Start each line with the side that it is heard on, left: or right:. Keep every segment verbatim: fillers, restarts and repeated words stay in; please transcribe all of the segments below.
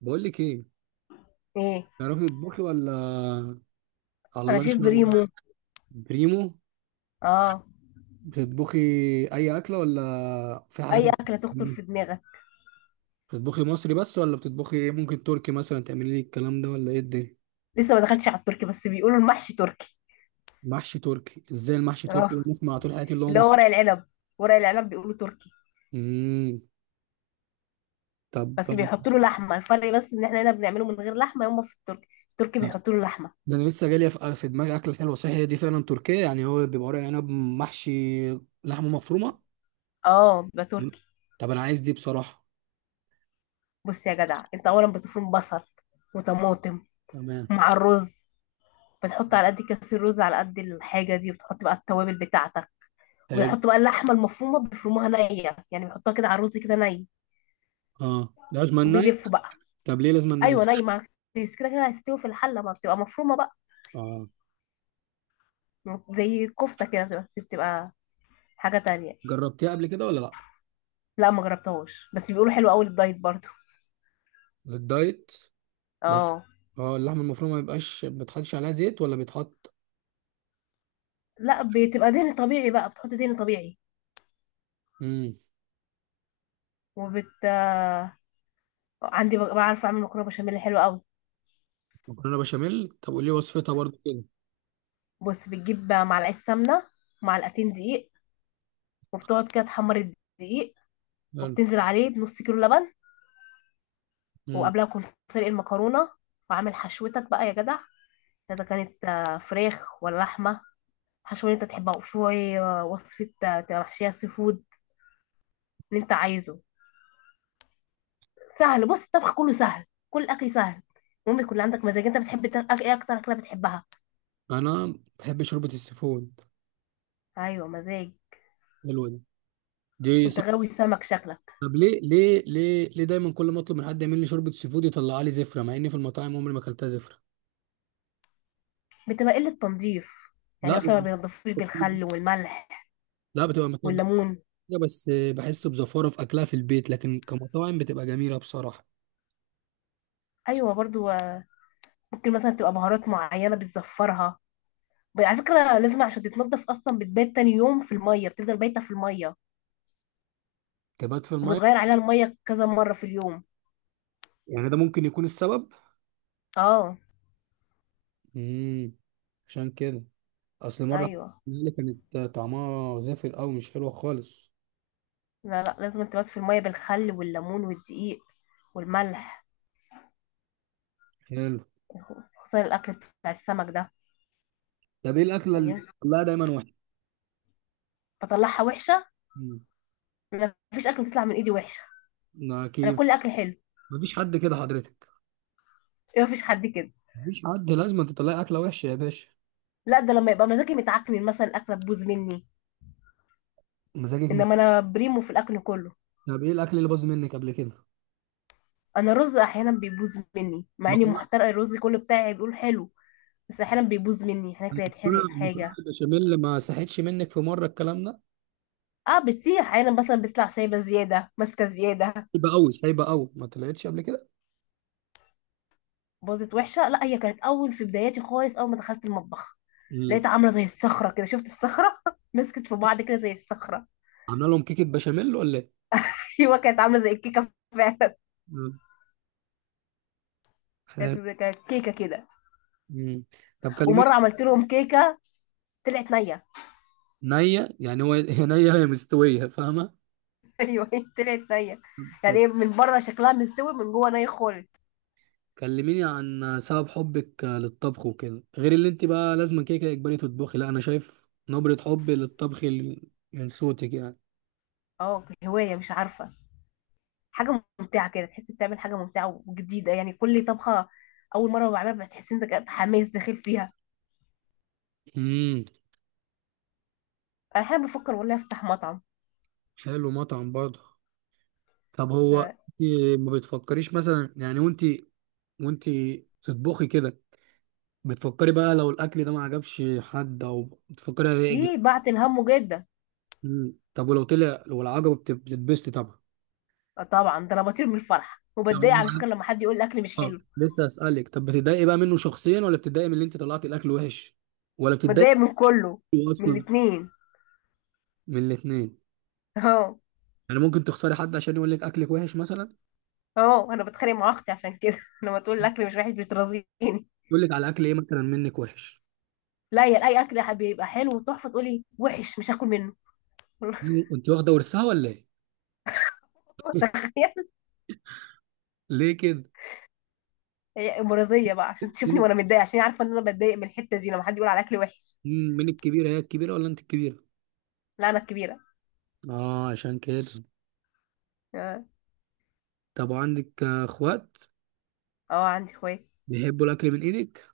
right: بقول لك ايه.
left: ايه؟
right: تعرفي تطبخي ولا؟ على
left: انا
right: الله ان
left: شايف
right: شاء الله.
left: بريمو.
right: بريمو.
left: اه.
right: بتطبخي اي اكله ولا في حاجات
left: اي
right: بت-
left: اكله تخطر في دماغك.
right: بتطبخي مصري بس ولا بتطبخي إيه؟ ممكن تركي مثلا تعملي لي الكلام ده ولا ايه الدنيا؟
left: لسه ما دخلتش على التركي بس بيقولوا المحشي تركي.
right: محشي تركي؟ ازاي المحشي تركي
left: اه،
right: اللي بنسمع طول حياتي اللي هو
left: اللي هو
right: مصري.
left: ورق العنب. ورق العنب بيقولوا تركي.
right: امم طب،
left: بس بيحطوا له لحمه. الفرق بس ان احنا هنا بنعمله من غير لحمه، يوم في التركي التركي بيحطوا له لحمه.
right: ده انا لسه جالي في في دماغي اكله حلوه، صح؟ هي دي فعلا تركيه يعني، هو بيبقى ورق عنب محشي لحمه مفرومه.
left: اه، بيبقى
right: مم.
left: تركي.
right: طب انا عايز دي بصراحه.
left: بص يا جدع، انت اولا بتفرم بصل وطماطم
right: تمام.
left: مع الرز. بتحط على قد كاس الرز على قد الحاجه دي، وبتحط بقى التوابل بتاعتك.
right: حلو.
left: وبيحطوا بقى اللحمه المفرومه، بيفرموها نيه، يعني بيحطوها كده على الرز كده ني.
right: اه، ده لازم ناي.
left: وبيلفوا بقى.
right: طب ليه لازم ناي؟
left: ايوه، نايمه. بس كده كده هيستوي في الحله، ما بتبقى مفرومه بقى،
right: اه.
left: زي الكفته كده، بتبقى بتبقى حاجه تانية.
right: جربتيها قبل كده ولا لا؟
left: لا ما جربتهاش بس بيقولوا حلو قوي للدايت برضو.
right: للدايت؟ بس
left: اه.
right: اه، اللحمه المفرومه ما يبقاش، ما بيتحطش عليها زيت ولا بيتحط؟
left: لا بتبقى دهن طبيعي بقى، بتحط دهن طبيعي.
right: امم
left: وبت عندي ب- بعرف اعمل مكرونه بشاميل حلو قوي.
right: مكرونه بشاميل. طب قولي لي وصفتها برضو كده.
left: بص، بتجيب معلقه سمنه، معلقتين دقيق، وبتقعد كده تحمر الدقيق.
right: حلو.
left: وبتنزل عليه بنص كيلو لبن.
right: امم
left: وقبلها كنت سلق المكرونه، وعامل حشوتك بقى يا جدع. اذا كانت آه، فراخ ولا لحمه، حشوة اللي انت تحبها، وشوية وصفة تبقى محشية سي فود اللي انت عايزه. سهل، بص الطبخ كله سهل، كل الاكل سهل. المهم يكون عندك مزاج. انت بتحب تا- أك- ايه اكتر اكلة بتحبها؟
right: انا بحب شوربه السيفود.
left: ايوه، مزاج.
right: حلوه دي. دي
left: انت
right: صح.
left: غاوي سمك شكلك.
right: طب ليه ليه ليه ليه دايما كل ما اطلب من حد يعمل لي شوربه سيفود يطلع لي زفره، مع اني في المطاعم عمري ما اكلتها زفره؟
left: بتبقى قلة تنظيف. يعني
right: لا،
left: مثلا ما
right: بيبقى.
left: بينضفوش بالخل والملح
right: لا، بتبقى متنضفه
left: والليمون.
right: كده، بس بحس بزفاره في اكلها في البيت، لكن كمطاعم بتبقى جميله بصراحه.
left: ايوه برضو. آه، ممكن مثلا تبقى بهارات معينة بتزفرها. ب- على فكرة لازم عشان تتنضف اصلا بتبات تاني يوم في المية، بتفضل بايتة في المية،
right: تبات في الميه؟
left: وبتغير عليها المية كذا مرة في اليوم.
right: يعني ده ممكن يكون السبب.
left: اه.
right: امم عشان كده. اصل مره
left: ايوه.
right: اللي كانت طعمها زفر قوي مش حلوه خالص.
left: لا لا، لازم تبات في المية بالخل والليمون والدقيق والملح،
right: حلو.
left: خصوصا الأكل بتاع السمك ده.
right: طب ايه الاكله اللي
left: يعني
right: بتطلعها دايما وحشه؟
left: بطلعها وحشة؟
right: مم.
left: ما فيش أكل بتطلع من إيدي وحشة.
right: ما
left: أنا
right: كيف.
left: كل أكل حلو.
right: مفيش حد كده حضرتك.
left: ما فيش حد كده.
right: مفيش حد، لازم تطلعي اكله وحشه يا باشا.
left: لا، ده لما يبقى مزاجي متعكن مثلا الأكلة تبوظ مني،
right: مزاجك مت...
left: إنما أنا بريمو في الأكل كله.
right: طب ايه الاكل اللي باظ منك قبل كده؟
left: أنا الرز أحيانا بيبوظ مني، مع إني
right: المكرونه.
left: محترقة الرز كله بتاعي بيقول حلو. بس أحيانا بيبوظ مني، أحيانا كده يتحرق
right: المكرونه المكرونه
left: حاجة.
right: البشاميل ما صحتش منك في مره، الكلام ده.
left: اه بتسيح أحيانا، مثلا بتطلع سايبة زيادة، ماسكة زيادة.
right: هيبقى قوي سايبه قوي، ما طلعتش قبل كده.
left: باظت وحشه، لا هي كانت اول، في بداياتي خالص اول ما دخلت المطبخ
right: امم
left: لقيتها عامله زي الصخره كده. شفت الصخره؟ مسكت في بعض كده زي الصخره.
right: عامله لهم كيكه بشاميل ولا ايه؟
left: ايوه كانت عامله زي الكيكه فعلا.
right: مم.
left: كانت
right: حلو.
left: كانت كيكه كده.
right: مم. طب كلمي.
left: ومره عملت لهم كيكه، طلعت نيه.
right: نية؟ يعني هو هي نية هي مستوية فاهمة.
left: ايوه طلعت نيه. يعني
right: طب
left: ايه، من بره شكلها مستوي، من جوه ني خالص.
right: كلميني عن سبب حبك للطبخ وكده، غير اللي انت بقى لازم كده كده اجباري تطبخي. لا، انا شايف نبرة حب للطبخ ال- من صوتك يعني.
left: اه هوايه، مش عارفه. حاجه ممتعه كده، تحس بتعمل حاجه ممتعه وجديده. يعني كل طبخه اول مره بعملها بتحس انك حماس داخل فيها.
right: امم
left: انا احيانا بفكر والله افتح مطعم.
right: حلو، مطعم برضه. طب هو
left: آه،
right: انت ما بتفكريش مثلا يعني، وانت وانت تطبخي كده، بتفكري بقى لو الاكل ده ما عجبش حد او بتفكري هيعجب؟
left: ايه بعت الهم جدا.
right: مم. طب ولو طلع، لو العجب بتتبسطي طبعا.
left: آه طبعا، ده انا بطير من الفرح،
right: طب
left: وبتضايق على فكره لما حد يقول الاكل مش
right: اه،
left: حلو.
right: لسه اسالك، طب بتتضايقي بقى منه شخصيا، ولا بتتضايقي من اللي انت طلعتي الاكل وحش، ولا بتتضايقي
left: بتضايق من كله.
right: منه
left: من
right: اصلا؟
left: الاتنين.
right: من الاثنين.
left: اهو.
right: يعني ممكن تخسري حد عشان يقول لك اكلك وحش مثلا؟
left: اهو انا بتخانق مع اختي عشان كده لما تقول الاكل مش وحش بترازيني.
right: يقول لك على اكل ايه مثلا منك وحش؟
left: لا يا، اي اكل يا حبيبي يبقى حلو وتحفه تقولي وحش مش هاكل منه.
right: انت واخده ورثها ولا ايه؟
left: تخيل.
right: ليه كده؟
left: هي مرضيه بقى عشان تشوفني
right: مين
left: وانا متضايقه، عشان هي عارفه ان انا بتضايق من الحته دي لما حد يقول على اكل وحش.
right: مين الكبيره، هي الكبيره ولا انت الكبيره؟
left: لا انا الكبيره.
right: اه عشان كده.
left: اه.
right: طب وعندك آه، اخوات؟
left: آه، عندي اخوات.
right: بيحبوا الاكل من ايدك؟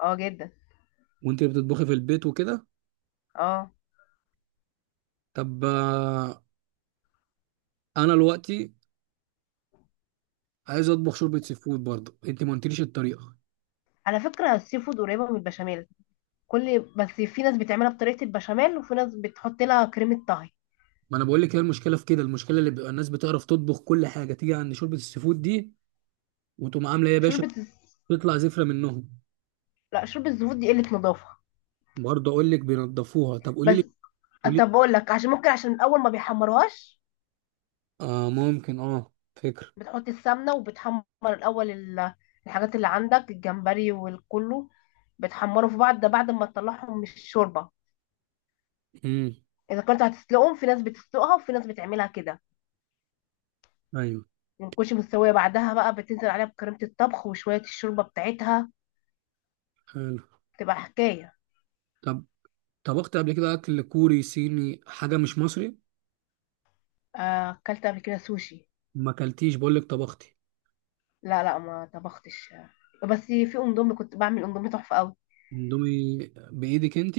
left: اه جدا.
right: وانت اللي بتطبخي في البيت وكده؟
left: اه.
right: طب آه، انا دلوقتي عايز اطبخ شوربه سي فود برضه، انت ما قلتليش الطريقه.
left: على فكره السي فود قريبه من البشاميل. كل بس في ناس بتعملها بطريقة البشاميل، وفي ناس بتحط لها كريمة طهي.
right: ما انا بقول لك، هي المشكله في كده، المشكله اللي بيبقى الناس بتعرف تطبخ كل حاجه تيجي عند شوربه السي فود دي، وتقوم عامله ايه يا باشا،
left: شوربة الز-
right: تطلع زفره منهم.
left: لا، شوربة الزبود دي قلة نظافة.
right: برضه اقول لك بينضفوها، طب قولي لي،
left: بس.
right: قولي لي.
left: طب اقول لك، عشان ممكن عشان اول ما بيحمروهاش،
right: اه ممكن، اه فكره.
left: بتحط السمنة وبتحمر الاول ال- الحاجات اللي عندك، الجمبري والكله بتحمره في بعض. ده بعد ما تطلعهم من الشوربة،
right: امم
left: اذا كنت هتسلقهم، في ناس بتسلقها وفي ناس بتعملها كده.
right: ايوه.
left: ما بتكونش مستوية، بعدها بقى بتنزل عليها بكريمة الطبخ وشوية الشوربة بتاعتها،
right: حلو.
left: تبقى حكاية.
right: طب طبخت قبل كده اكل كوري صيني، حاجه مش مصري؟
left: آه، اكلت قبل كده سوشي.
right: ما اكلتيش، بقول لك طبختي.
left: لا لا ما طبختش، بس في اندومي كنت بعمل اندومي تحفه قوي.
right: اندومي؟ بايدك انت؟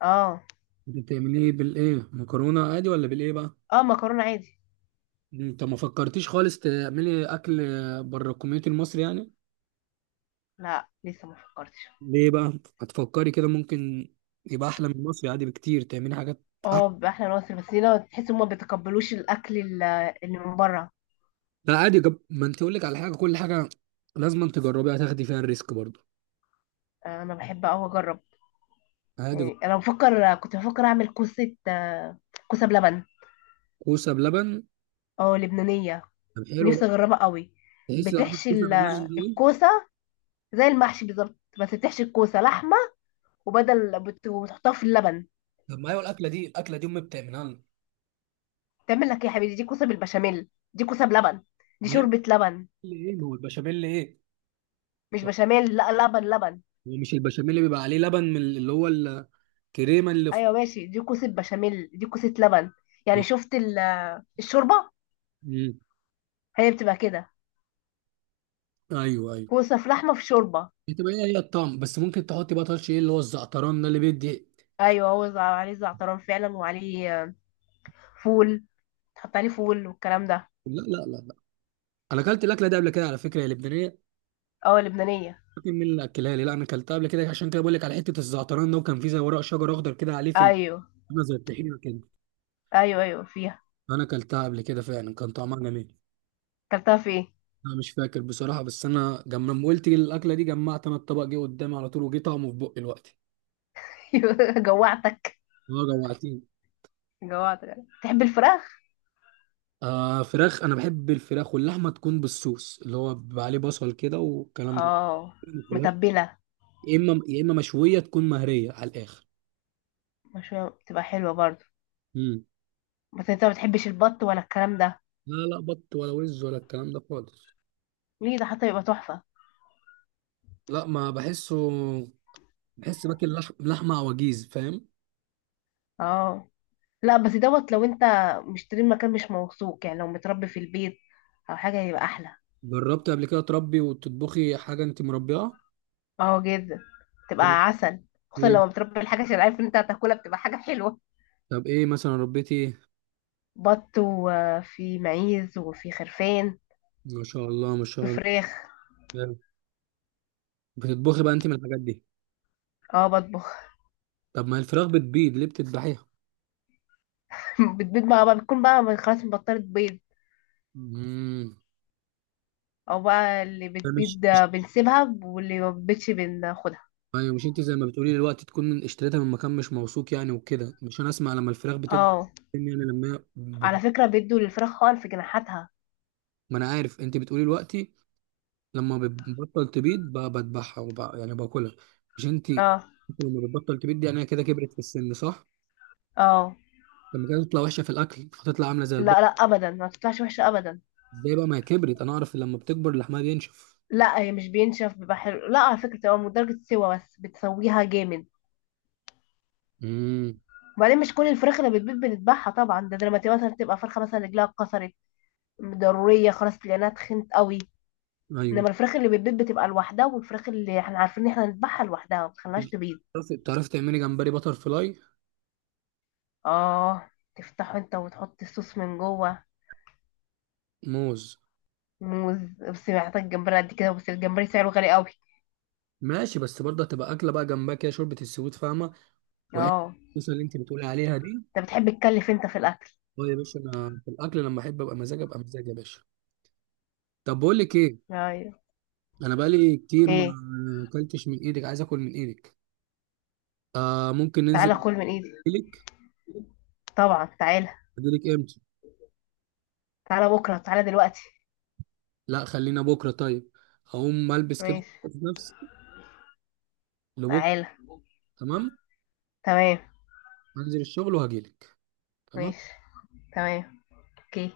left: اه.
right: بتعمليه ايه؟ بالايه، مكرونه عادي ولا بالايه بقى؟
left: اه مكرونه عادي.
right: انت ما فكرتيش خالص تعملي اكل بره الكوميونتي المصري يعني؟
left: لا لسه ما فكرتش.
right: ليه بقى؟ هتفكري كده ممكن؟ يبقى احلى من مصر عادي بكتير، تعملي حاجات احلى.
left: اه باحلى ناصر، بس هنا تحس ان ما بيتقبلوش الاكل ال- اللي من بره.
right: لا، عادي جب... ما انت اقول لك على حاجه، كل حاجه لازم انت تجربيها، هتاخدي فيها الريسك برضه،
left: آه، انا بحب قوي اجرب.
right: عادي.
left: يعني انا بفكر، كنت بفكر اعمل كوسه، آه، كوسه بلبن.
right: كوسه بلبن.
left: اه لبنانيه.
right: طب حلو
left: نفسي
right: بقى.
left: اجربها قوي.
right: تحسي لو عملت
left: بتحشي
right: كوسه
left: ال-
right: باللبن دي ايه؟
left: الكوسه زي المحشي بالظبط، بس بتحشي الكوسه لحمه، وبدل بت- وبتحطها في اللبن.
right: طب ما ايوه الاكله دي، الاكله دي امي بتعملها لنا.
left: تعمل لك إيه يا حبيبي؟ دي كوسه بالبشاميل، دي كوسه بلبن، دي
right: بيعمل
left: شوربه لبن.
right: ايه، ما هو البشاميل ايه؟
left: مش
right: هو
left: بشاميل، لا لبن لبن.
right: مش البشاميل اللي بيبقى عليه لبن، من اللي هو الكريمه اللي في...؟
left: ايوه ماشي، دي كوسه بشاميل دي كوسه لبن. يعني شفت ال- الشوربه،
right: مم.
left: هي بتبقى كده،
right: ايوه ايوه
left: كوسه في لحمه في شوربه.
right: بتبقى هي هي الطعم، بس ممكن تحطي بقى طرش، ايه اللي هو الزعتران ده اللي بيدي؟
left: ايوه هو زع- عليه زعتران فعلا، وعليه آه، فول، تحط عليه فول والكلام ده.
right: لا لا لا، انا اكلت الاكله دي قبل كده على فكره، يا لبنانيه.
left: اه لبنانيه.
right: لكن مين اللي اكلها لي؟ لا انا اكلتها قبل كده، عشان كده بقول لك على حته الزعتران ده، وكان فيه زي ورق شجر اخضر كده عليه في ال-
left: ايوه
right: عامله زي الطحينه كده.
left: ايوه ايوه فيها.
right: انا اكلتها قبل كده فعلا، كان طعمها جميل.
left: اكلتها في ايه؟
right: انا مش فاكر بصراحه، بس انا جم- لما قلت لي الاكله دي جمعت، انا الطبق جه قدامي على طول، وجه طعمه في بقي دلوقتي.
left: جوعتك.
right: اه جوعتني.
left: جوعتك. تحب الفراخ.
right: آه فراخ، انا بحب الفراخ واللحمه تكون بالصوص اللي هو بيبقى عليه بصل كده والكلام ده.
left: اه.
right: الفراخ
left: متبله.
right: يا اما يا اما مشويه تكون مهريه على الاخر.
left: مشوية بتبقى حلوه برضه.
right: امم
left: بس انت ما بتحبش البط ولا الكلام ده؟
right: لا لا، بط ولا وز ولا الكلام ده خالص.
left: ليه، ده حتى يبقى تحفة.
right: لا ما بحسه، بحس باكل لح... لحمه عواجيز، فاهم.
left: اه، لا بس دوت لو انت مشتري مكان مش موثوق، يعني لو متربي في البيت او حاجة هيبقى احلى.
right: جربت قبل كده تربي وتطبخي حاجه انت مربيها؟
left: اه جدا،
right: ايه؟
left: تبقى عسل. خصوصا
right: إيه؟
left: لو متربي الحاجة، عشان عارف ان انت هتاكلها، بتبقى حاجة حلوة.
right: طب ايه مثلا ربيتي ايه؟
left: بط وفي معيز وفي خرفان
right: ما شاء الله ما شاء الله.
left: وفراخ.
right: حلو. بتطبخي بقى انت من الحاجات دي؟
left: اه بطبخ.
right: طب ما الفراخ بتبيض، ليه بتذبحيها؟
left: بتبيض بقى, بقى بتكون بقى خلاص بطلت بيض،
right: امم
left: او بقى اللي
right: ده مش
left: بتبيض
right: مش-
left: بنسيبها واللي ما بتبيضش بناخدها.
right: ايوه مش انت زي ما بتقولي دلوقتي، تكون اشتريتها من مكان مش موثوق يعني وكده، مش انا اسمع لما الفراخ بتكبر،
left: اه
right: يعني لما هي ب-
left: على فكرة بيدوا للفراخ خالص في جناحاتها.
right: ما انا عارف انت بتقولي دلوقتي، لما بتبطل تبيض ب- بذبحها وب- يعني باكلها. مش انت
left: اه.
right: انت لما بتبطل تبيض دي، يعني هي كده كبرت في السن صح؟
left: اه.
right: لما كانت تطلع وحشه في الاكل فتطلع عامله زي
left: لا
right: البقر.
left: لا ابدا، ما تطلعش وحشه ابدا.
right: ازاي بقى، ما هي كبرت، انا اعرف لما بتكبر لحمها بينشف.
left: لا هي مش بينشف، بيبقى حلو، لا على فكره، تبقى من درجه سوا بس بتسويها جامد.
right: امم
left: وبعدين مش كل الفراخ اللي بتبيض بنذبحها طبعا، ده, ده لما تبقى مثلا تبقى فرخه مثلا رجلها اتكسرت ضروريه خلاص لانها تخنت قوي. انما
right: ايوه.
left: الفراخ اللي بتبيض بتبقى لوحدها، والفراخ اللي احنا عارفين ان احنا نذبحها لوحدها ما بتخليهاش تبيض.
right: تعرفي تعرفي تعملي جمبري بتر فلاي؟
left: اه. تفتحه انت وتحط الصوص من جوه.
right: موز.
left: موز. بس محتاج جمبري قد كده، بس الجمبري سعره غالي قوي.
right: ماشي، بس برضه هتبقى اكله بقى، جنبها كده شوربه السويت فاهمه، وحته
left: اه.
right: الصوص اللي انت بتقولي عليها دي.
left: انت بتحب تكلف انت في الاكل.
right: اه يا باشا، انا في الاكل لما احب ابقى مزاج، ابقى مزاج يا باشا. طب بقول لك ايه،
left: ايوه.
right: انا بقالي كتير ما
left: ايه.
right: اكلتش من ايدك، عايز اكل من ايدك. آه ممكن
left: تعالى
right: ننزل.
left: كل من ايدي.
right: اجيلك
left: طبعا تعالى.
right: اجيلك امتى؟
left: تعالى بكرة، تعالى دلوقتي.
right: لا خلينا بكره طيب، هقوم البس كده
left: ماشي.
right: نفسي. لبكره.
left: تعالى.
right: تمام.
left: تمام.
right: هنزل الشغل وهجيلك. تمام.
left: ماشي. تمام. اوكي.